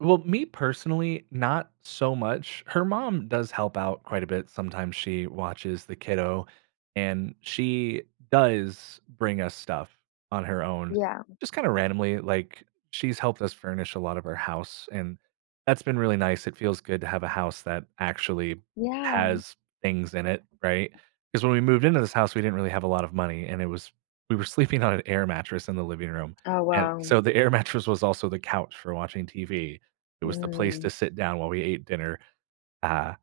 Well, me personally, not so much. Her mom does help out quite a bit. Sometimes she watches the kiddo, and she does bring us stuff on her own. Yeah. Just kinda randomly, like, she's helped us furnish a lot of our house, and that's been really nice. It feels good to have a house that actually Yeah. has things in it, right? 'Cause when we moved into this house, we didn't really have a lot of money, and it was we were sleeping on an air mattress in the living room, Oh and wow. so the air mattress was also the couch for watching TV. It was the place Mm. to sit down while we ate dinner. Uh,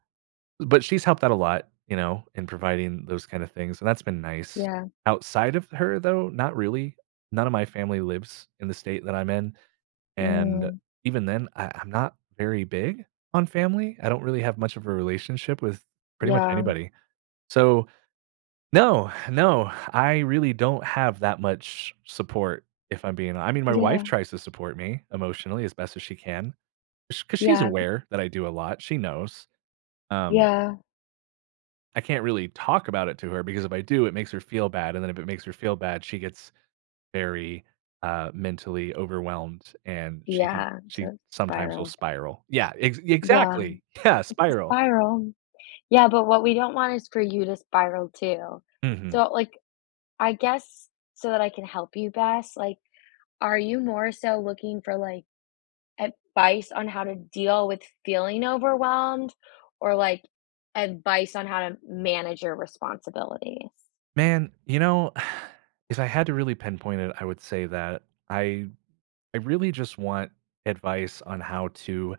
but she's helped out a lot, you know, in providing those kinda things, and that's been nice. Yeah. Outside of her, though, not really. None of my family lives in the state that I'm in, and Mm. even then, I I'm not very big on family. I don't really have much of a relationship with pretty much Yeah. anybody. So no, no, I really don't have that much support if I'm being I mean, my wife Yeah. tries to support me emotionally as best as she can. Sh 'Cause she's Yeah. D aware that I do a lot, she knows. Um Yeah. I can't really talk about it to her because if I do, it makes her feel bad, and then if it makes her feel bad, she gets very, uh, mentally overwhelmed, and she could Yeah, so she it sometimes will spiraled. spiral. Yeah, ex Yeah, exactly, yeah, it's a spiral. spiral, yeah, but what we don't want is for you to spiral too. Mhm. So, like, I guess so that I can help you best, like, are you more so looking for, like, advice on how to deal with feeling overwhelmed or, like, advice on how to manage your responsibilities? Man, you know, if I had to really pinpoint it, I would say that I I really just want advice on how to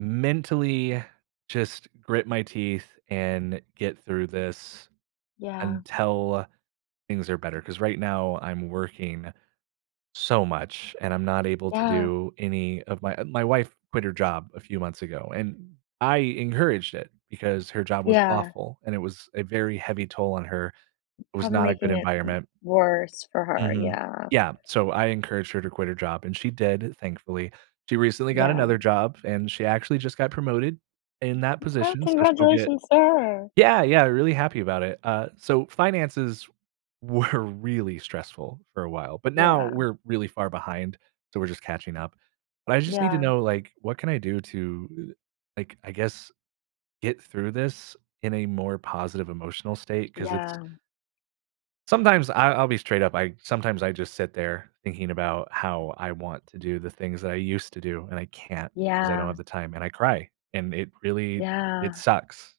mentally just grit my teeth and get through this Yeah. until things are better. 'Cause right now, I'm working so much, and I'm not able to Yeah. do any of my my wife quit her job a few months ago, and I encouraged it because her job was Yeah. awful, and it was a very heavy toll on her. It was Probably not a good making it w environment. worse for her, Mhm, yeah. yeah, so I encouraged her to quit her job, and she did, thankfully. She recently got Yeah. another job, and she actually just got promoted in that Well, position, so she'll get congratulations to her. Yeah, yeah, really happy about it. Uh, so finances were really stressful for a while, but now Yeah. we're really far behind, so we're just catching up. But I just need to Yeah. know, like, what can I do to, uh, like, I guess, get through this in a more positive emotional state? 'Cause it's Yeah. sometimes I I'll be straight up, I sometimes I just sit there thinking about how I want to do the things that I used to do, and I can't 'cause I don't have Yeah. the time, and I cry, and it really it Yeah. sucks.